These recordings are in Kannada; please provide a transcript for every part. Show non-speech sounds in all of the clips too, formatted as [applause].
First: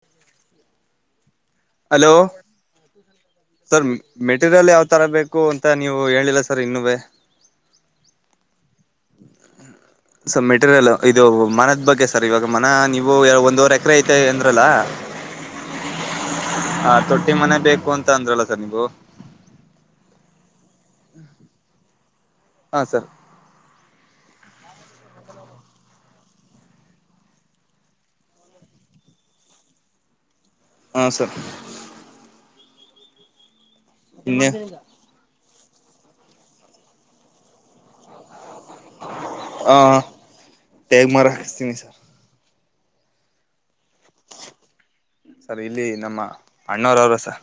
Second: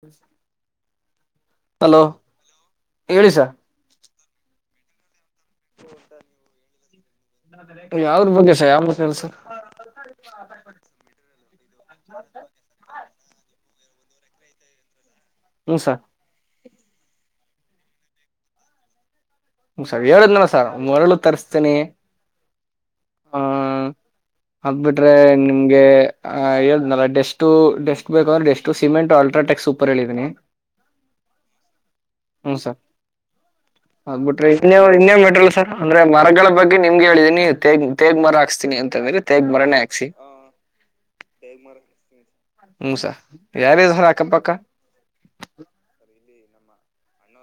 ಹಸ್ [inaudible] ಹಲೋ ಸರ್ ಮೆಟರಿಯಲ್ ಯಾವ ತರಬೇಕು ಅಂತ ನೀವು ಹೇಳಿಲ್ಲ ಸರ್ ಇನ್ನುವೆ ಯಾವ್ರ ಬಗ್ಗೆ ಸರ್ ಯಾವ ಮಾತನಾಡಿ ಸರ್ ಮೆಟೀರಿಯಲ್ ಇದು ಮನದ ಬಗ್ಗೆ ಸರ್ ಇವಾಗ ಮನ ನೀವು ಒಂದುವರೆ ಚ್ರ ಐತೆ ಅಂದ್ರಲ್ಲ ಹ್ಮ ಸರ್ ಹ ತೊಟ್ಟಿ ಮನೆ ಬೇಕು ಅಂತ ಅಂದ್ರಲ್ಲ ಸರ್ ನೀವು ಹ್ಮ ಸರ್ ಹೇಳಿದ್ನಲ್ಲ ಸರ್ ಮರಳು ತರಿಸ್ತೇನಿ ಹಾ ಸರ್ ಅದಬಿಟ್ರೆ ನಿಮ್ಗೆ ಅ ಹೇಳ್ದ್ನಲ್ಲ ಡೆಸ್ಟು ಡೆಸ್ಟು ಬೇಕಂದ್ರೆ ಡೆಸ್ಟು ಸಿಮೆಂಟ್ ಅಲ್ಟ್ರಾಟೆಕ್ ಸೂಪರ್ ಹೇಳಿದೀನಿ ಹಾ ಸರ್ ಹ್ಮ ಸರ್ ಇನ್ನೆ ಆಗ್ಬಿಟ್ರಿ ಇನ್ನೇವ ಇನ್ನವ ಮಟ್ರಲ್ಲ ಸರ್ ಅಂದ್ರೆ ಮರಗಳ ಬಗ್ಗೆ ನಿಮ್ಗೆ ಹೇಳಿದೀನಿ ತೇಗ್ ತೇಗ್ ಮರ ಹಾಕಸತ್ತಿನಿ ಹ ತೇಗ ಮಾರ್ ಹಾಕಿಸ್ತೀನಿ ಸರ್ ಹ್ಮ ಸರ್ ಯಾರಿದಾರೆ ಅಕ್ಕಪಕ್ಕ ಸರ್ ಇಲ್ಲಿ ನಮ್ಮ ಅಣ್ಣವರ ಅವ್ರೆ ಸರ್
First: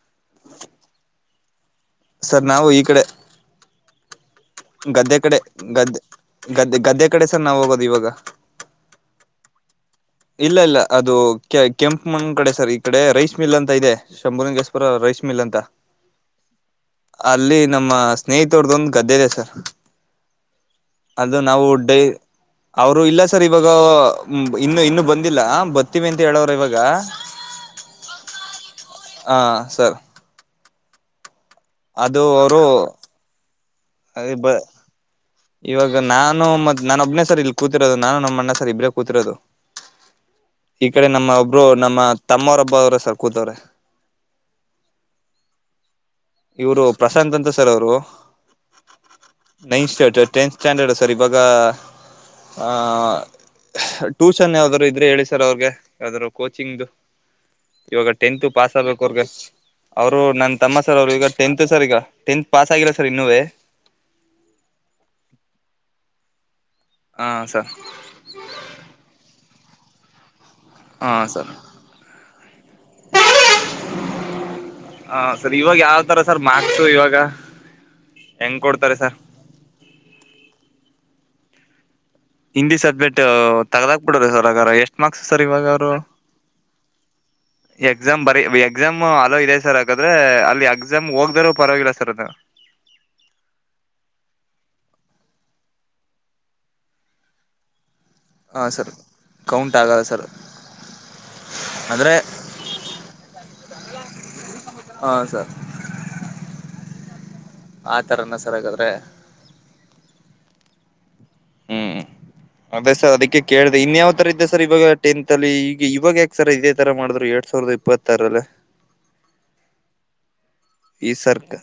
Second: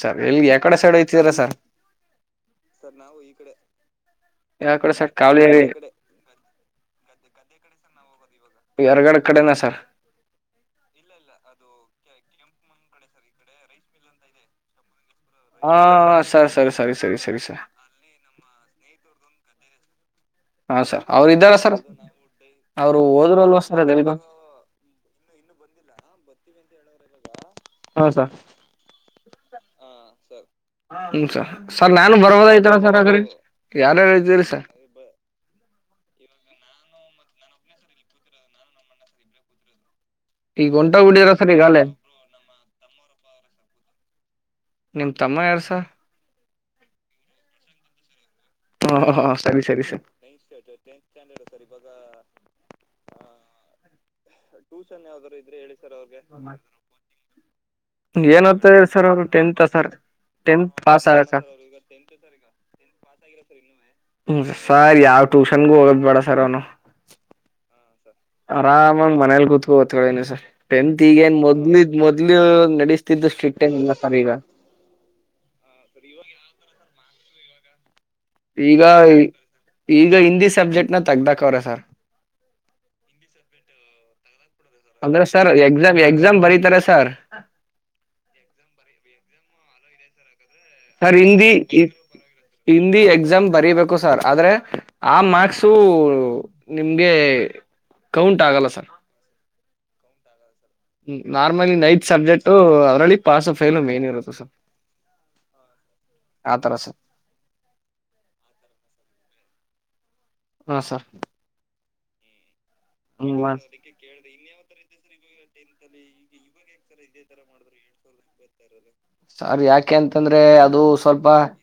ಸರಿ ಇಲ್ಲಿ ಯಕಡೆ ಸೈಡ್ ಐತ ಸೇರಸ ಸರ್ ನಾವು ಈ ಕಡೆ ಯಾವ ಸೈಡ್ ಗದ್ದೆ ಕಡೆ ಕಾವಲಿ ಗದ್ದ ಗದ್ದ ಗದ್ದ ಕಡೆ ನಾ ಹೋಗೋದು ಇವಾಗ. ಎರಗಡೆ ಕಡೆನ ಸರ್. ಇಲ್ಲ ಇಲ್ಲ ಅದು ಕೆ ಕೆಂ ನಮನ್ನ ಕಡೆ ಸರ್ ಈ ಕಡೆ ರೈಸ್ ಮಿಲ್ ಅಂತ ಇದೆ. ಶಂಭೂರಿಂಗಸ್ಪರ ರೈಸ್ ಮಿಲ್. ಮಿಲ ಅಂತಾ ಹಾ ಸರ್ ಸರಿ ಸರಿ ಸರಿ ಸರಿ ಸರ್ ಅಲ್ಲಿ ನಮ್ಮ ಸ್ನೇಹಿತರ್ದೊಂದು ಗದ್ದೆ ಗಸ. ಹಾ ಸರ್ ಅವ್ರ ಅದು ಇದ್ದಾರ ಸರ್ ನಾವುಡೈ ಅವರು ಇಲ್ಲ ಹೋದ್ರು ಸರ್ ಅಲ್ವಾ ಇವಾಗ ಅದೆಲ್ಗ ಇನ್ನು ಇನ್ನು ಬಂದಿಲ್ಲ ಬರ್ತೀವಿ ಅಂತೆ ಕೇಳೋರು ಇವಾಗ. ಹಾಸ. ಹಾ ಸರ್. ಹಂಸ. ಸರ್ ನಾನು ಅದು ಅವರು ಬರ್ಬೋದಾಗಿತ್ತಲ್ಲ ಸರ್ ಆಕಡೆ. ಯಾರಾರ ಇದ್ದೀರಿ ಬ ಸರ್. ಇವಾಗ ನಾನು ಮತ್ತು ನಾನ ಒಬ್ನನೆ ಸರ್ ಇಲ್ಲಿ ಕೂತಿರೋದು ನಾನು ನಮ್ಮ ಅಣ್ಣ ಸರ್ ಇಬ್ಬರೇ ಕೂತಿರೋದು. ಈಗ ಈ ಹೊಂಟೋಗ್ ಕಡೆ ಬಿಡಿರ ನಮ್ಮ ಸರ್ ಒಬ್ರು ಈಗಾಲೇ ನಮ್ಮ ತಮ್ಮವರೊಬ್ಬ ಅವ್ರ ಸರ್ ಕೂತವ್ರೆ. ನಿಮ್ ತಮ್ಮ ಯಾರು ಸರ್. ಇವರು ಪ್ರಶಾಂತ್ ಅಂತ ಸರ್ ಅವರು. ಹ ಹ ಸರಿ ಸರಿ ನೈನ್ತ್ ಸ್ಟ್ಯಾಡ್ ಸರ್ ಟೆಂತ್ ಸ್ಟ್ಯಾಂಡರ್ಡ್ ಸರ್ ಇವಾಗ ಆ [unintelligible] ಅ ಟ್ಯೂಷನ್ ಯಾವ್ದ್ರು ಇದ್ರೆ ಹೇಳಿ ಸರ್ ಅವ್ರಗೆ ಯಾವ್ದರು ಕೋಚಿಂಗ ಇವಾಗ ಏನ್ ಟೆಂತ್ ಪಾಸ್ ಓದ್ತಾರ ಆಗ್ಬೇಕು ಸರ್ ಅವ್ರಗ ಅವರು ಟೆಂತ್ ಸರ್ ಅವರು ನನ್ ಟೆಂತ್ ತಮ್ಮ. ಸರ್ ಪಾಸ್ ಅವರು ಆಗ ಈಗ ಟೆಂತ್ ಸರ್ ಈಗ ಟೆಂತ್ ಪಾಸ್ ಆಗಿಲ್ಲ ಸರ್ ಇನ್ನುವೆ. ಹ್ಮ ಸರ್ ಯಾವ ಟ್ಯೂಷನ್ಗು ಹೋಗದ ಬೇಡ. ಸರೂನು. ಹಾ ಸರ್ ಆರಾಮಾಗಿ ಮನೇೆಯಲ್ಲಿ ಗೂತ್. [unintelligible] ಹವತ್ತು ಕಳನು ಸರ್... ಟೆಂತ ಹಾ ಈಗೇನ ಸರ್ ಮೊದ್ಲಿದ ಮೊದ್ಲು ನಡಸ್ತಿದ್ದ ಸ್ಟ್ರಿಕ್ಟ್ಏನಿಲ್ಲ ಸರ್ ಈಗ. ಕಾ. ಈಗ ಈಗ ಹಿಂದಿ ಸಬ್ಜೆಕ್ಟ್. ನ ತಗದಾಕವ್ರೆ ಸರ್. ಹಿಂದಿ್ ಸಬ್ಜೆಕ್ಟ್ ತೆಗದಾಕ್ ಬಿಡೊದ ಸರ್ ಹಾಗಾದ್ರೆ ಎಷ್ಟ್ ಮಾರ್ಕ್ಸ್ ಅಂದ್ರೆ ಸರ್ ಇವಾಗ ಅವರು ಎಕ್ಸಾಮ್ ಎಕ್ಸಾಮ್ ಬರೀತಾರೆ ಸರ್ ಎಕ್ಸಾಮ್ ಬರಿ ಎಕ್ಸಾಮ್ ಅಲ್ಲೋ ಇದೆ ಸರ್. ಹಾಗಾದ್ರೆ ಅಲ್ಲಿ ಎಕ್ಸಾಮ್ ಸರ್ ಹೋಗ್ದರು ಹಿಂದಿ ಪರವಾಗಿಲ್ಲ ಸರ್ ಅದು ಹಿಂದಿ ಎಕ್ಸಾಮ್ ಬರೀಬೇಕು ಸರ್ ಆದ್ರೆ ಆ ಮಾರ್ಕ್ಸ್ ನಿಮ್ಗೆ ಕೌಂಟ್ ಆಗಲ್ಲ ಸರ್ ಕೌಂಟ್ ಆಗಲ್ಲ ಸರ್ ನಾರ್ಮಲಿ ನೈತ್ ಅಂದರೆ ಸಬ್ಜೆಕ್ಟ್ ಅದ್ರಲ್ಲಿ ಪಾಸ್ ಫೈಲು ಮನ್ ಇರುತ್ತೆ ಸ ಹಾಂ ಸರ್ ಆತರ ಸರ್ ಆ ಥರನ ಸರ್ ಹಾಗಾದರೆ ಹಾ ಸರ್ ಹ್ಮ್ ಅದೇ ಸರ್ ಅದಕ್ಕೆ ಕೇಳಿದೆ ಇನ್ ಯಾವ್ ತರ ಇದ್ದ ಸರ್ ಇವಾಗ ಟೆಂತ್ ಅಲ್ಲಿ ಇವಾಗ ಯಕ್ಸರ ಇದೆ ತರ ಮಾಡಿದ್ ಎಡ್ ಸಾವಿರದ ಇಪ್ಪತ್ತು ತರಲ್ಲ ಸರ್ ಯಾಕೆ ಅಂತಂದ್ರೆ ಅದು ಈ ಸ್ವಲ್ಪ ಸರ್ಕ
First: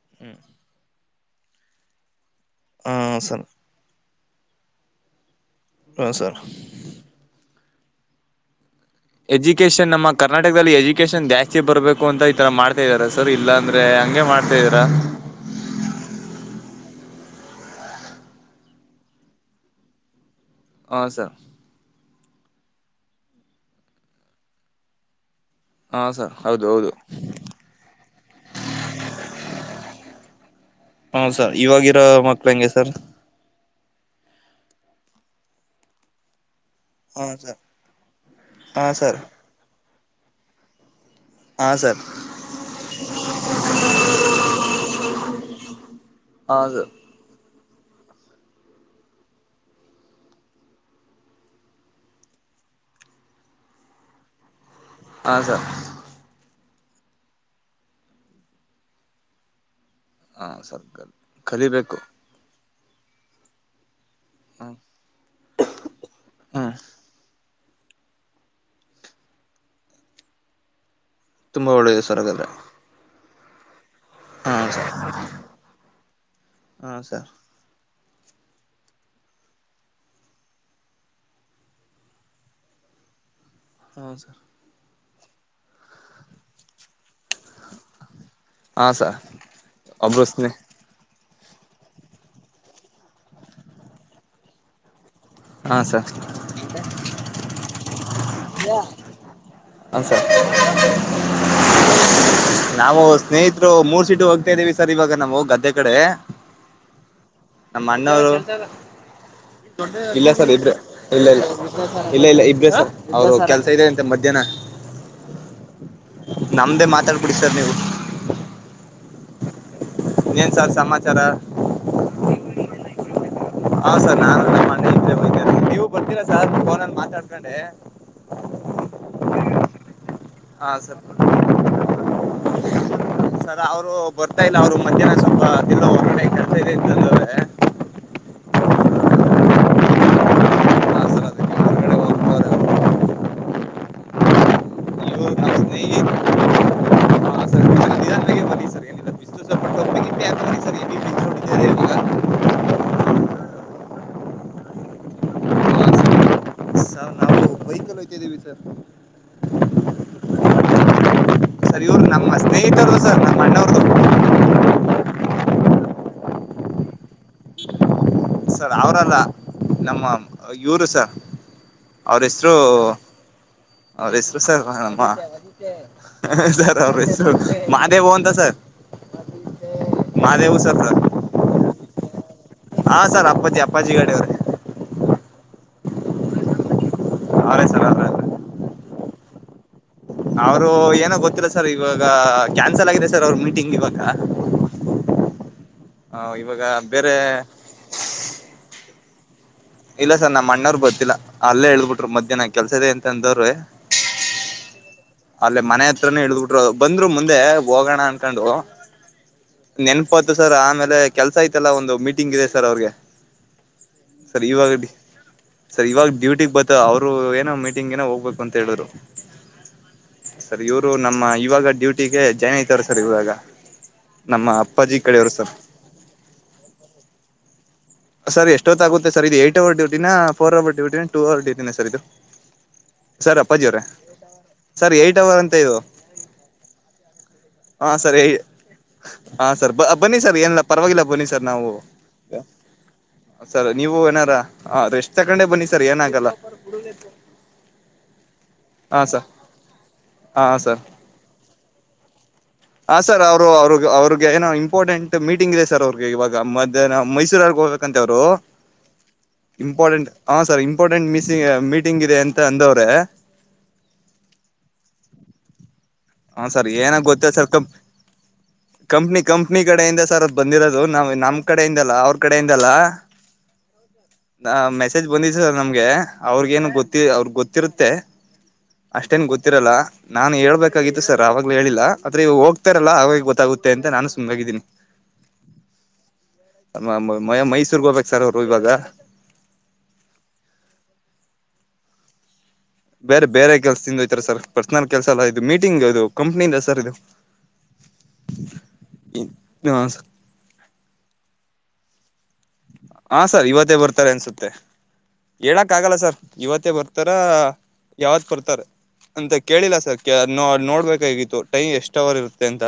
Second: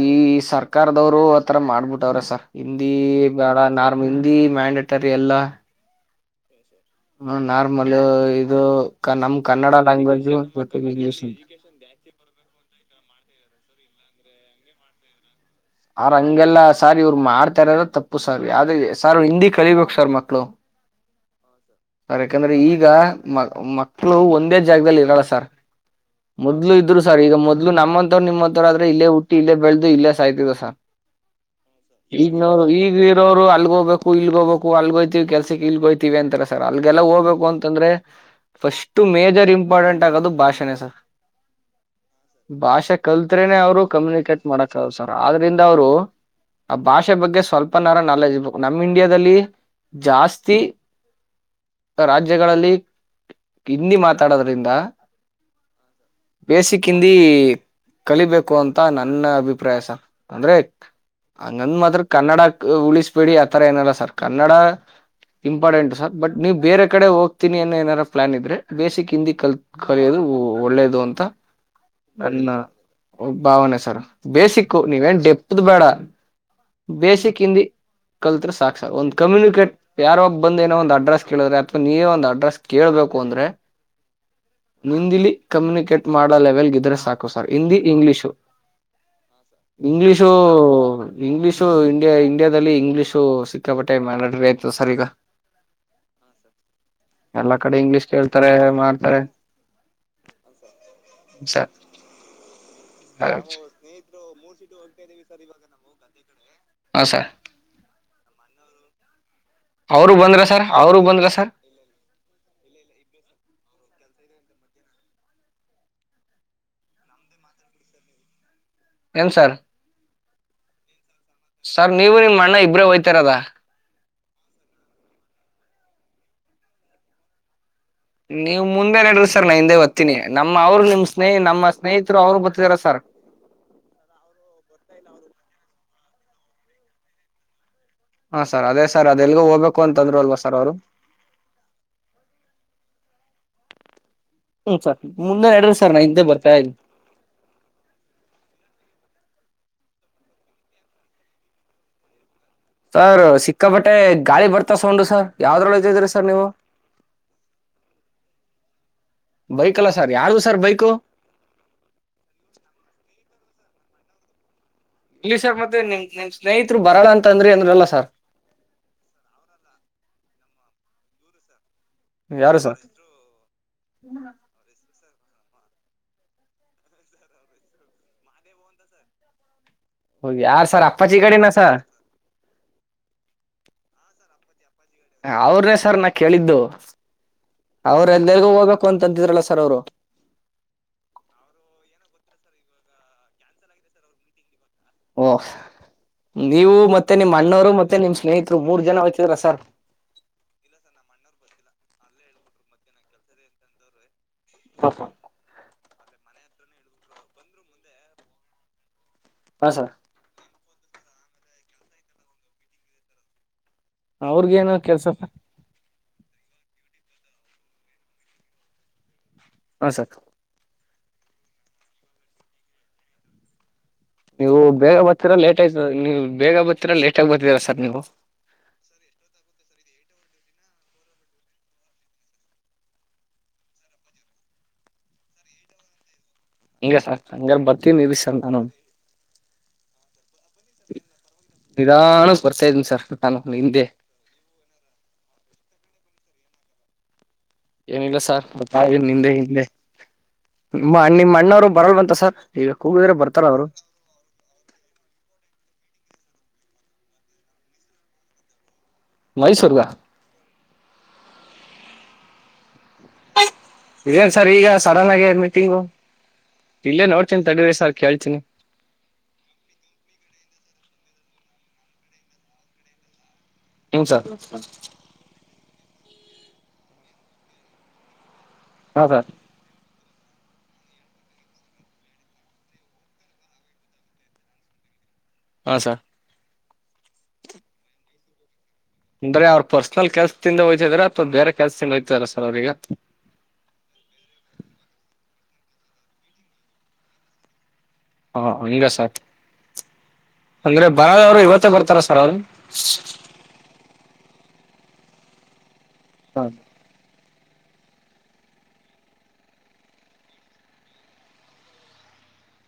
ಈ ಸರ್ಕಾರದವ್ರು ಆ ರ ಮಾಡ್ಬಿಟ್ಟವ್ರೆ ಸರ್ ಹಿಂದಿ ಹಾ ಸರ್ ಬಾಳ ನಾರ್ಮಲ್ ಮ್ಯಾಂಡಟರಿ ಎಲ್ಲಾ ಹಾಂ ಸರ್ ಹ್ಮ ನಾರ್ಮಲ್ ಇದು ಕ ನಮ್ ಕನ್ನಡ ಎಜುಕೇಶನ್ ನಮ್ಮ ಲ್ಯಾಂಗ್ವೇಜು ಕರ್ನಾಟಕದಲ್ಲಿ ಜೊತೆಗೆ ಇಂಗ್ಲಿಷ್ ಎಜುಕೇಶನ್ ಅಂತ ಜಾಸ್ತಿ ಬರ್ಬೇಕು ಅಂತ ಈ ತರ ಮಾಡ್ತಾ ಇದಾರೆ ಸರ್ ಇಲ್ಲಾಂದ್ರೆ ಹಂಗೆ ಮಾಡ್ತಾದ್ದೀರಾ ಆ್ರ ಹಂಗೆಲ್ಲ ಸಾರ್ ಇವ್ರು ಮಾಡ್ತಾರಾರ ತಪ್ಪು ಸರ್ ಯಾವ್ದ ಸಾರ್ ಹಿಂದಿ ಕಲಿಬೇಕು ಸರ್ ಮಕ್ಳು ಹ ಸರ್ ಸರ್ ಯಾಕಂದ್ರೆ ಈಗ ಮ ಮಕ್ಕಳು ಒಂದೇ ಜಾಗದಲ್ಲಿ ಇರಲ್ಲ ಸರ್ ಹಾ ಸರ್ ಹೌದು ಮೊದ್ಲು ಹೌದು ಇದ್ರು ಸರ್ ಈಗ ಮೊದ್ಲು ನಮ್ಮಂತರು ನಿಮ್ಮಂತರ ಆದ್ರೆ ಇಲ್ಲೇ ಹುಟ್ಟಿ ಇಲ್ಲೇ ಬೆಳೆದು ಇಲ್ಲೇ ಸಾಯ್ತದ ಸರ್ ಹಾ ಸರ್ ಇವಾಗಿರೋ ಈಗ ಮಕ್ಳ ನೋರು ಹಂಗೆ ಸರ್ ಈಗ ಇರೋರು ಅಲ್ಗೋಗ್ಬೇಕು ಇಲ್ಗಬೇಕು ಅಲ್ಗೋ ಕೆಲ್ಸಕ್ಕೆ ಇಲ್ಗೋತವಿ ಅಂತ ರ್ ಅಲ್ಲಿಗೆಲ್ಲ ಹಾ ಹೋಗ್ಬೇಕು ಸರ್ ಅಂತಂದ್ರೆ ಹಾ ಫಸ್ಟ್ ಸರ್ ಮೇಜರ್ ಇಂಪಾರ್ಟೆಂಟ್ ಆಗೋದು ಭಾಷೆಣೆ ಸರ್ ಹಾ ಸರ್ ಭಾಷೆ ಕಲ್ತತ್ರನೆ ಅವರು ಕಮ್ಯುನಿಕೇಟ್ ಮಾಡಕ್ ಆಗೋದು ಸರ್ ಆದ್ರಿಂದ ಅವರು ಹಾ ಆ ಸರ್ ಭಾಷೆ ಬಗ್ಗೆ ಸ್ವಲ್ಪ ಅಪ್ಪನಾರ ನಲ್ ಇರರ್ಬೇಕು ನಮ್ ಇಂಡಿಯಾದಲ್ಲಿ ಜಾಸ್ತಿ ರಾಜ್ಯಗಳಲ್ಲಿ ಹಿಂದಿ ಮಾತಾಡೋದ್ರಿಂದ ಹಾ ಸರ್ ಬೇಸಿಕ್ ಹಿಂದಿ ಕಲಿಬೇಕು ಅಂತ ನನ್ನ ಅಭಿಪ್ರಾಯ ಸರ್ ಹಾ ಅಂದ್ರೆ ಸರ್ ಹಂಗಂದ ಕಲಿಬೇಕು ಮಾತ್ರ ಕನ್ನಡ ಉಳಿಸಬೇಡಿ ಆ ಥರ ಏನಲ್ಲ ಸರ್ ಕನ್ನಡ ಹ್ಮ್ ಇಂಪಾರ್ಟೆಂಟ್ ಸರ್ ಬಟ್ ನೀವ್ ಹ್ಮ್ ಬೇರೆ ಕಡೆ ಹೋಗ್ ಇನಿನ್ನು ನಾರ ಪ್ಲಾನ್ ಇದ್ರೆ ಬೇಸಿಕ್ ಹಿಂದಿ ಕಲ್ ಕಲಿಯೋದು ಒಳ್ಳೇದು ಅಂತ ತುಂಬಾ ಒಳ್ಳೆಯದು ಸರಗಾದ್ರೆ ಬಾವುನ್ ಸರ್ ಬೇಸಿಕ್ ನೀವೇನ್ ಡೆಪ್ದ ಬೇಡ ಹಾ ಸರ್ ಬೇಸಿಕ್ ಹಿಂದಿ ಕಲ್ತ್ ಸಾಕ್ ಸಾ ಒಂದ್ ಕಮ್ಯುನಿಕೇಟ್ ಯಾರೋಬ್ಬ ಬಂದ ಏನೋ ಒಂದು ಅಡ್ ಅಡ್ರೆಸ್ ಕೇಳಿದ್ರೆ ಅಥವಾ ನೀವೇ ಒಂದು ಅಡ್ರೆಸ್ ಕೇಳ್ಬೇಕು ಅಂದ್ರೆ ಹೌ ಸರ್ ನಿಂದಿಲಿ ಕಮ್ಯುನಿಕೇಟ್ ಮಾಡೋ ಲೆವೆಲ್ ಇದ್ರೆ ಸಾಕು ಸರ್ ಹಿಂದಿ ಇಂಗ್ಲಿಷು ಹಾ ಸರ್ ಒಬ್ರು ಇಂಗ್ಲಿಷು ಸ್ನೇ ಇಂಗ್ಲೀಷು ಇಂಡಿಯಾ ಇಂಡಿಯಾದಲ್ಲಿ ಇಂಗ್ಲೀಷು ಸಿಕ್ಕಾಪಟ್ಟೆ ಮಾಟ ಆಯ್ತು ಸರ್ ಈಗ ಹ ಸರ್ ಎಲ್ಲಾ ಕಡೆ ಇಂಗ್ಲಿಷ್ ಕೇಳ್ತಾರೆ ಮಾಡ್ತಾರೆ ಹ ಸ ಸರ್ ನಾವು ಸ್ನೇಹಿತರು ಮೂರ್ ಸೀಟು ಹೋಗ್ತಾ ಇದ್ದೀವಿ ಸರ್ ಇವಾಗ ನಾವು ಗದ್ದೆ ಈ ಕಡೆ ಹ ಸ ಮಣ್ಣೂರು ಅವರು ಇಲ್ಲ ಬಂದ್ರ ಸರ್ ಇಬ್್ರೆ ಅವರು ಬಂದ್ರ ಇಲ್ಲ ಇಲ್ಲ ಸರ್ ಇಲ್ಲ ಇಲ್ಲ ಇಬ್ರೇ ಸರ್ ಅವ್ರು ಕೆಲ್ಸ ಇದೆ ಮ ಮಧ್ಯಾಹ್ನ ನಮ್ದೇ ಮಾತಾಡ್ಬಿಡಿ ಸರ್ ನೀವು ಏನ್ ಸರ್ ಇನ್ನೇನ್ ಸರ್ ಸಮಾಚಾರ ಸರ್ ನೀವು ನಿಮ್ಮ್ ಅಣ್ಣ ಇಬ್ರೇ ಹೋಯ್ತರದ ಹ ಸರ್ ನಾನು ನಮ್ಮನ ನೀವು ಬರ್ತಿರ ಸರ್ನ ಮಾತಾಡ್ಕೊಂಡೆ ನೀವ್ ಮುಂದೆ ನಡ್ರಿ ಸರ್ ನಾ ಹಿಂದೆ ರ್ತೀನಿ ನಮ್ಮ ಹಾ ಅವ್ರಗ್ ಸರ್ ನಿಮ್ ಸ್ನೇಹಿ ನಮ್ಮ ಸ್ನೇಹಿತರು ಅವ್ರ ಬತ್ತತರ ಸರ್ ಸರ್ ಎಲ್ಲ ಹೊರನೆ ಕತೆ ಇದೆಂತಂದ್ರೆ ಹಾ ಸರ್ ಅದೇ ಸರ್ ಅದೆಲ್ಗೂ ಹೋಗ್ಬೇಕು ಅಂತಂದ್ರು ಅಲ್ವಾ ಸರ್ ಅವರು ಹಾ ಸರ್ ಅದಕ್ಕೆ ಹೊರಗಡೆ ಹೋಗ್ತವ್ರೆ ಅವರು ಹ್ಮ ನೀವು ನಮ್ ಸ್ನೇಹಿತ ಸಾಕಿ ಮುಂದೆ ಎಡ್ರ ಸರ್ ನಾ ಹಿಂದೆ ಬರ್ತ ಇ ನಿಧಾನವಾಗಿ ಬನ್ನಿ ಸರ್ ಏನಿಲ್ಲ ಬಿಸಿಲು ಸ್ವಲ್ಪ ಮಿಂಟೆ ಹಾಕೊಂಡಿ ಸರ್ ಎಲ್ಲಿ ಬಿಸಿಲು ಹೊಡಿತಿದೆ ಇವಾಗ ಸರ್ ಸಿಕ್ಕಾ ಬಟ್ಟೆ ಗಾಳಿ ಬರ್ತಾಸ್ೊಂಡು ಸರ್ ಯಾವ್ದ್ರೊಳ ಇದ್ದಿದ್ರರಿ ಸರ್ ನೀವು ಕ ವಿ ಸರ್ ಬೈಕ್ ಅಲ್ಲ ಸರ್ ಯಾರು ಸರ್ ಬೈೇಕು ಸರ್ ಇವ್ರು ನಮ್ಮ ಸ್ನೇಹಿತರು ಸರ್ ನಮ್ಮ ಅಣ್ಣವರು. ಇಲ್ಲಿ ಸರ್ ಮತ್ತೆ ನಿಮ್ ನಿಮ್ ಸ್ನೇಹಿತರು ಬರಳ ಅಂತ ಅಂದ್ರಿ ಅಂದ್ರಲ್ಲ ಸಾರ್ ಸರ್ ಅವರಲ್ಲ ನಮ್ಮ ಇವರು ಸರ್ ಅವ್ರ ಹೆಸರು ಯಾರು ಸರ್ ಅವ್ರ ಹೆಸರು ಸರ್ ನಮ್ಮ ಸರ್ ಅವ್ರ ಮಾದೇವ ಅಂತ ಸರ್ ಹೋಗಿ ಯಾರ ಸರ್ ಅಪ್ಪಚ ಕಡೆಿನ ಸರ್ ಹಾ ಸರ್ ಅಪ್ಪಾಜಿ ಅಪ್ಪಾಜಿ ಗಡವ್ರೆ ಅವ್ರನೇ ಸರ್ ನಾ ಕೇಳಿದ್ದು ಅವರೇ ಸರ್ ಅವ್ರ ಎಂದೆರಿಗೂ ಹೋಗ ಕ ಅಂತಂದಿದ್ರಲ್ಲ ಸರ್ ಅವರು ಅವರು ಏನೋ ಗೊತ್ತಿಲ್ಲ ಸರ್ ಇವಾಗ ಕ್ಯಾನ್ಸಲ್ ಆಗಿದೆ ಸರ್ ಅವ್ರ ಮೀಟಿಂಗ್ ಇವ ವಓಹ ನೀವು ಬೇರೆ ಮತ್ತೆ ನಿಮ್ಮ್ ಅಣ್ಣವರು ಮತ್ತೆ ನಿಮ್ಮ್ ಸ್ನೇಹಿತರು ಮೂರ್ ಜನ ಸಲ್ಲ ಸರ್. ಇಲ್ಲ ಸರ್ ಇದ ನ ಕೆಲ್ಸದೇ ಎಂತ ಅಂದವ್ರೆ. ಹಾ ಅಲ್ಲೇ ಮನೆ. ತ್ರ ಇಳ್ದ್ಬಿಟ್ರು ಬಂದ್ರು ಮುಂದೆ ಹೋಗೋಣ ಅನ್ಕೊಂಡು. ಸರ್ ನೆನ್ಪತ್ತು ಸರ್ ಆಮ. ಆಮೇಲೆ ಕೆಲ್ಸ ಐತಲ್ಲ ಒಂದು ಮೀಟಿಂಗ್ ಇದೆ ಸರ್ ಅವ್ರಿಗೆ. ಸರಿ ಇವಾಗ ಅವ್ರಗೇನು ಕೆಲ್ಸ ಸರಿ ಇವಾಗ ಡ್ಯೂಟಿ. ಿಗೆ ಬತ ಅವರು ಏನೋ ಮೀಟಿಂಗ್ ಏೋ ಹೋಗ್ಬೇಕು ಅಂತ ಹೇಳಿದ್ರು. ಹಾ ಸಾಕ. ಸರ್ ಇವ್ರು ನಮ್ಮ ಇವಾಗ ಡ್ಯೂಟಿಗೆ ಜಾಯ್ನ್ ಐತಾರ ಸರ್ ಇವಾಗ. ನಮ್ಮ ನೀವು ಬೇಗ ಅಪ್ಪಾಜಿ ಕಡೆಯವರು ಬರ್ತೀರಾ ಸರ್ ಲೇಟ್ ಆಯ್ತ ನೀವು ಬೇಗ ಬರ್ತೀರಾ ಲೇಟ್ ಆಗ ಬರ್ತೀರಾ ಸರ್ ನೀವು. ಸರ್ ಎಷ್ಟೊತ್ತ ಆಾಗುತ್ತೆ ಸರ್ ಇದು ಏಟ್ ಅವರ್ ಡೂಟಿನ. ಫೋರ್ ಅವವರ್ ಡಿಟೀನಿ ಟೂ ಅವರ್ ಡಿಟೀನಿ ಸರ್ ಇದು ಸರ್ ಅಪ್ಪಾಜಿಯವರೇ ಸರ್ ಏ್ಟಟ್ ಅವರ್ ಅಂತ ಇದು. ಹಿಂಗ ಸಾತ ಹಂಗ ಬರ್ತೀಿ ಹಾ ನೀ ಸರ್ ನಾನು. ಹಾ ಸರ್ ಬನ್ನಿ ಸರ್. ಏನ ಪರವಾಗಿಲ್ಲ ಬನ್ನಿ ಸರ್ ನಾವು. ನಿಧಾನಕ್ ಬರ್ತಾ ಇದೀನಿ ಸರ್ ನಾನು ಸರ ಹಿಂದೆ ನೀವು ಏನಾರ ಎಷ್ಟ್ ತಗೊಂಡೆ ಬನ್ನಿ. ಸರಿ ಏನಾಗಲ್ಲ. ಏನಿಲ್ಲ ಸಾರ್ ಗತ್ತ ಹಾ ಸರ್ ನಿಿಂದೆ ಹಿಂದೆ ಹಾ ಸರ್ ನಿಮ್ಮ ನಿಮ್ಮ ಅಣ್ಣವರು ಬರಲ್ ಬಂತ ಸರ್ ಈಗ ಹಾ ಕೂಗಿದ್ರೆ ಸರ್ ಬರ್ತಾರ ಅವರು. ಅವ್ರಿಗೆ ಇವ ಮಧ್ಯಾಹ್ನ ಮೈಸೂರಲ್ಲಿ. ಕಕಂತವರು. ಮೈಸೂರ್ಗ ಇಂಪಾರ್ಟೆಂಟ್ ಹಾ ಸರ್ ಇಂಪಾರರ್್ಟೆಂಟ್ ಮೀ. ಮೀಟಿಂಗ್ ಇದೆ ಅಂತ ಅಂದವ್ರೆ. ಇದೇನ್ ಸರ್ ಈಗ ಸಡನ್ ಆಗಿ ಮೀಟಿಂಗು. ಹ ಸರ್ ಏನಾಗ ಇಲ್ಲೇ ಗೊತ್ತ ನೋಡ್ತೀನಿ ಸರ್ ಕಂ ತಡೀರಿ ಕೇಳ್ತೀನಿ ಕಂಪ್ನಿ ಕಂಪ್ನಿ ಕಡೆಯಿಂದ ಸರ್ ಅ ಬಂದಿರೋದು ನಾವ್ ನಮ. ಕಡೆಯಿಂದಲ್ಲ ಅವ್ರ ಕಡೆಯಿಂದಲ್ಲ. ಹ್ಞೂ ಸರ್ ನ ಮೆಸೇಜ್ ಬಂದಿದ್ದ ಸರ್ ನಮ್ಗೆ ಅವ್ರಗ ಏನು. ಗೊತ್ತಿ ಅವ್ರ ಗೊತ್ತಿರುತ್ತೆ. ಹಾಂ ಅಷ್ಟೇನ್ ಸರ್ ಗೊತ್ತಿರಲ್ಲ. ನಾನ್ ಹೇಳ್ಬೇಕು. ಬಾಗಿತ್ತು ಸರ್ ಆವಾಗಲ ಹೇಳಿಲ್ಲಾ ಆದ್ರೆ ಇ ಹೋಗ್ತಾರಲ್ಲ ಆಾಗ ಗೊತ್ತಾಗುತ್ತೆ ಅಂತ ನಾನು ಸಮ್ಾಗಿದ್ದೀನಿ. ಹಾ ಸರ್. ಅ ಮ ಮೈಸೂರ್ಗ ಹೋಗಬೇಕಕ್ ಸರ್ ಅವರು ಇವಾಗ. ಅಂದ್ರೆ ಅವ್ರ ಪರ್ಸನಲ್ ಕೆಲ್ಸದಿಂದ ಹೋ್ತಿದಾರೆ ಅಥವಾ ಬೇರೆ ಕೆಲಸದಿಂದ ಹೋ್ತಾರ. ಬೇರೆ ಬೇರೆ ಕೆಲ್ಸದಿಂದಯ್ತರ ಸರ್ ಪರ್ಸನಲ್ ಕೆಲ್ಸ ಎಲ್ಲ. ಇದು ಮೀಟಿಂಗ್ ಅದು ಕಂಪ್ನಿಯಿಂದ ಸರ್ ಇದು. ಹಾ ಹಂಗ ಸರ್ ಅಂದ್ರೆ ಬರದವರು ಇವತ್ತೇ ಬರ್ತಾರ. ಪರವದು. ಹಾ ಸರ್ ಇವತ್ತೇ ಬರ್ತಾರೆ ಅನ್ಸುತ್ತೆ. ಎಲಾಕ್. ಆಗಲ್ಲ ಸರ್ ಇವತ್ತೇ ಬರ್ತಾರ. ಯಾವತ್ ಬರ್ತಾರೆ ಅಂತ ಕೇಳಿಲ್ಲ ಸರ್ ನೋಡ್ಬೇಕಾಗಿತ್ತು ಟೈಮ್ ಎಷ್ಟವರ್ ಇರುತ್ತೆ ಅಂತ.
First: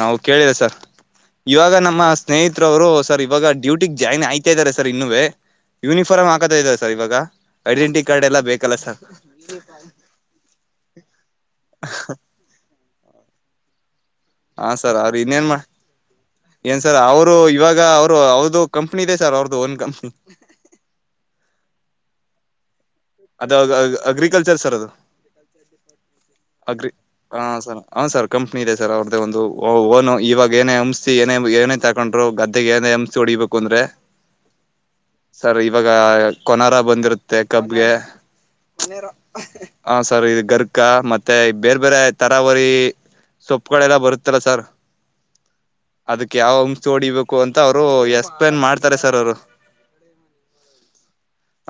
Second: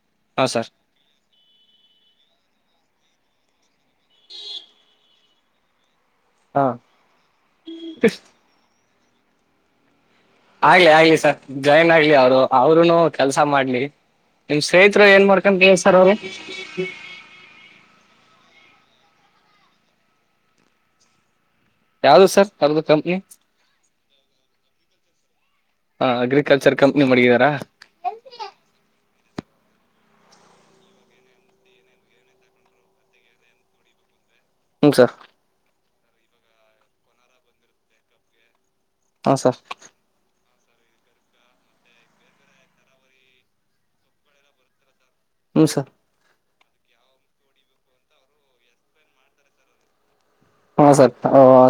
ನಾವು ಕೇಳಿದ ಸರ್. ಇವಾಗ ನಮ್ಮ ಸ್ನೇಹಿತರವರು ಸರ್ ಇವಾಗ. ಡ್ಯೂಟಿ ಜಾಯ್ನ್ ಆಯ್ತಾ ಇದ್ದಾರೆ ಸರ್ ಇನ್ನುವೆ. ಯೂನಿಫಾರ್ಮ್ ಹಾಕತಾ ಹಾ ಇದೆಯದೆ ಸರ್ ಇವಾಗ ಐಡೆಂಟಿ ಕಾರ್ಡ್ ಎಲ್ಲ ಬೇಕಲ್ಲ ಸರ್. [inaudible] ಆಗ್ಲಿ ಆಗ್ಲಿ ಸರ್ ಜಾಯಿನ್ ಆಗ್ಲಿ ಅವ್ರು ಅವರುೂನು. ಕೆಲ್ಸ ಮಾಡ್ಲಿ. ನಿಮ್ ಹಾ ಸರ್ ಸ್ನೇಹಿತರು ಅವ್ರ ಏನ್ ಇನ್ನೇನ್ ಮಾಡ ಮಾಡ್ಕೊಂತ ಸರ್ ಅವರು ಏನ್ ಸರ್ ಅವರು ಇವಾಗ ಅವರು ಅವದು. ಕಂಪನಿ ಇದೆ ಸರ್ ಅವರ್ದು ಒನಕಂಪನ. ಯಾವ್ದು ಸರ್ ಅದು. ಅದಾಗ ಅಗ್ರಿ. ಕಲ್ಚರ್ ಸರ್ ಅದು. ಹಾ ಅಗ್ರಿಕಲ್ಚರ್ ಕಂಪ್ನಿ ಮಡಗಿದಾರಾ ಹ್ಮ್ ಸರ್ ಹ ಸರ್ ಕಂಪನಿದೆ ಸರ್ ಅವ್ರ್ದ ಒಂದು ಓನು ಇವಾಗ ಏನೇ ಅಂಸ್ತಿ ಏನ ಏನೇ ತಕೊಂಡ್ರು ಗದ್ದೆಗೆ ಏನೇ ಹಂಸ್ತಿ ಹೊಡಿಬೇಕು ಅಂದ್ರೆ. ಹ್ಮ್ಮ್ ಸಾ. ಈಗ ಕೊನಾರ ಬಂದಿರುತ್ತೆ ಕಬ್ಗೆ. ಹ. ಹಾಂ ಸರ್ ಹ ಸರ್ ಇದು ಗರ್. ಅಕ್ಕ ಮತ್ತೆ ಬೇರೆ ಬೇರೆ ತರಾವರಿ ಸೊಪ್ಪುಗಳೆಲ್ಲ ಬರುತ್ತಲ್ಲ ಸರ್. ಹ್ಞೂ ಸರ್ ಅದಕ್ಕೆ ಯಾವ್ ಅಮ್ಸ್. ತೋಡಿಬೇಕು ಅಂತ ಅವರು ಎಕ್ಸ್ಪ್ಲೇನ್ ಮಾಡ್ತಾರೆ ಸರ್ ಅವ್ರು. ಹಾ ಸರ್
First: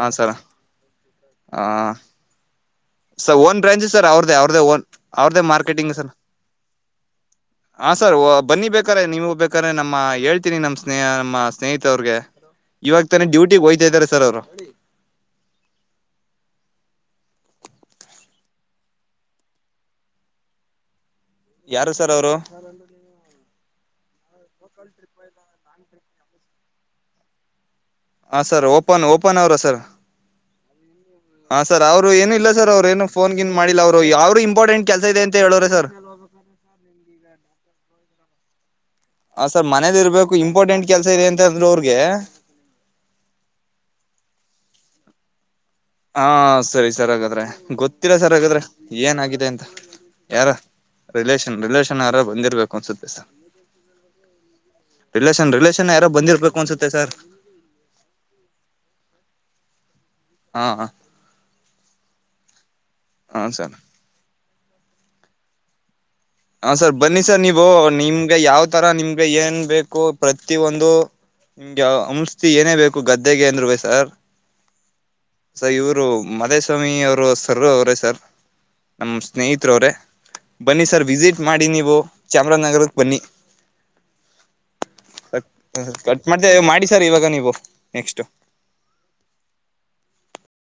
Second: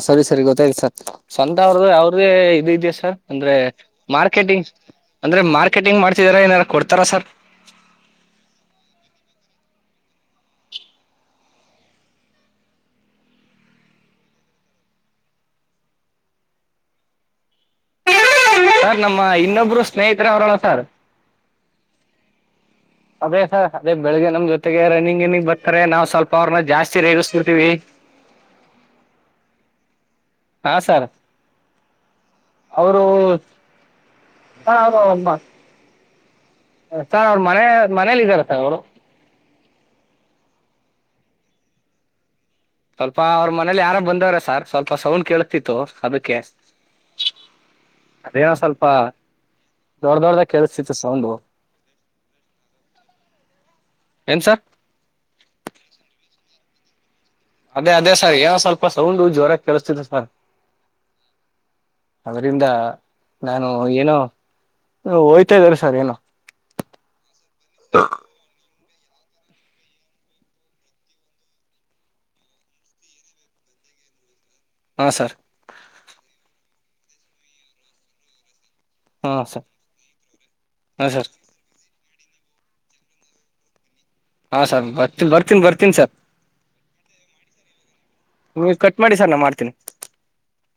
ಸರಿ ಸರಿ ಗೊತ್ತಾಯ್ತಿ ಸರ್. ಸ್ವಂತ ಹ ಅವ್ರ್ದ ಅವ್ರದ. [unintelligible] ಸರ್ ಒನ್ ಬ್ರಾಂಚ್ ಸರ್ ಅವ್ರ ಅವ್ರ್ದೆ ಅಂದ್ರೆ ಅವ್ರದೇ ಮಾರ್ಕೆಟಿಂಗ್ ಹಾ ಸರ್ ಮಾಡ್ತಿದಾರ ಏನಾರ ಕೊಡ್ತಾರ ಸರ್ ಹಾ ಸರ್ ಬನ್ನಿ ಬೇಕಾರೆ ನೀವು ಯಾಕೆ ನಮ್ಮ ಹೇಳ್ತೀನಿ ನಮ್ಮ್ ಸ್ನೇಹ ನಮ್ಮ ಸ್ನೇಹಿತ ಅವ್ರಗೆ ಇವಾಗ ತಾನೆ ಡ್ಯೂಟಿ ಹೋಗ್ತಾ ಇದಾರೆ ಸರ್ ಅವರು. ಸರ್ ನಮ್ಮ ಇನ್ನೊಬ್ರು ಸ್ನೇಹಿತರೆ ಅವ್ರಲ್ಲ ಸರ್. ಯಾರು ಸರ್ ಅವರು. ಅದೇ ಸರ್ ಅದೇ ಬೆಳಗ್ಗೆ ನಮ್ ಜೊತೆಗೆ ರನ್ನಿಂಗ್ ಗಿನ್ನಿಂಗ್ ಬರ್ತಾರೆ ನಾವ್. ಸ್ವಲ್ಪ ಅವ್ರನ್ನ ಜಾಸ್ತಿ ರೇಗಿಸ್ಬಿಡ್ತೀವಿ ಹ ಸರ್ ಓಪನ್ ಓಪನ್ ಅವರ ಸರ್. ಹಾ ಸರ್. ಹಾ ಸರ್ ಅವ್ರು ಏನು ಇಲ್ಲ ಸರ್ ಅವ್ರ ಅವರು ಏನು ಫೋನ್ಗಿನ್ ಮಾಡಿಲ್ಲ ಅವ್ರು ಇಂಪಾರ್ಟೆಂಟ್ ಕೆಲಸ ಇದೆ ಅವರು ಅಂತ ಹೇಳೋರ ಸರ್. ಸರ್ ಅವ್ರ ಮನೆ. ಮನೇಲಿ ಇದಾರ ಸರ್ ಅವು. ಹಾ ಸರ್ ಮನೆಲ್ಲಿ ಇರ್ಬೇಕು ಇಂಪಾರ್ಟೆಂಟ್ ಕೆಲಸ ಇದೆ ಅಂತ ಅಂದ್ರು ಅವ್ರಿಗೆ. ಸ್ವಲ್ಪ ಅವ್ರ ಮನೇಲಿ ಯಾರ ಬಂದವ್ರ ಸರ್ ಸ್ವಲ್ಪ ಸೌಂಡ್ ಕೇಳ. ಹಾ ಸರಿ ಸರ್ ಹಾಗಾದ್ರೆ ಗೊತ್ತಿಲ್ಲ ಸರ್ ಅದೇನೋ ಹಾಗಾದ್ರೆ ಸ್ವಲ್ಪ ಏನಾಗಿದೆ ಅಂತ ದೊಡ್ಡ ದೊಡ್ಡದಾಗ ಯಾರ ಕೇಳಿಸ್ತಿತ್ತು ಸೌಂಡು ರಿಲೇಷನ್ ರಿಲೇಷನ್ ಯಾರ ಬಂದಿರ್ಬೇಕು ಅನ್ಸುತ್ತೆ ಸರ್ ಏನ್ ಸರ್ ರಿಲೇಷನ್ ರಿಲೇಷನ್ ಯಾರೋ ಬಂದಿರ್ಬೇಕು. ಕೂ ಅನ್ಸುತ್ತೆ ಸರ್. ಅದೇ ಅದೇ ಸರ್ ಏನೋ ಸ್ವಲ್ಪ ಸೌಂಡ್ ಜೋರ ಕೇಳಿಸ್ತಿತ್ತು ಹಾ [inaudible] ಅದರಿಂದ ಹಾ ನಾನು ಸರ್ ಏನೋ. ಹೋಯ್ತಾ ಇದ್ದೀರಾ ಸರ್ ಏನೋ. ಹಾ ರ್ ಬನ್ನಿ ಸರ್ ನೀವು ನಿಮ್ಗ ಯಾವ. ಆ ತರ ನಿಮ್ಗೆ ಏನ್ ಬೇಕು ಪ್ರತಿ ಒಂದು ನಿಮ್ಗೆ ಔಷಧಿ ಏನೇ ಬೇಕು ಗದ್ದೆಗೆ ಅಂದ್ರು ಸರ್. ಹಾ ಸರ್ ಸೊ ಇವರು ಮದೇಶ್ವ. ಸ್ವಾಮಿ ಸರ್ ಅವ್ರೆ ಸರ್ ನಮ ಹಾ ಸರ್ ಸ್ನೇಹಿತರ ಅವ್ರೆ ಬನ್ನಿ ಸರ್. ವಿಸಿಟ್ ಮಾಡಿ ನೀವು. ಚಾಮರಾಜನಗರಕ್ಕೆ ಬನ್ನಿ. ಹಾ ಸರ್ ಬರ್ತಿ ಬರ್ತನಿ ಬರ್ತೀನಿ ಸರ್ ಕಟ್ ಮಾಡ್ತೇ ಮಾಡಿ ಸರ್ ಇವಾಗ ನೀವು ನೆಕ್ಸ್ಟ್ ನೀವು ಕಟ್ ಮಾಡಿ ಸರ್ ನಾ ಮಾಡ್ತೀನಿ.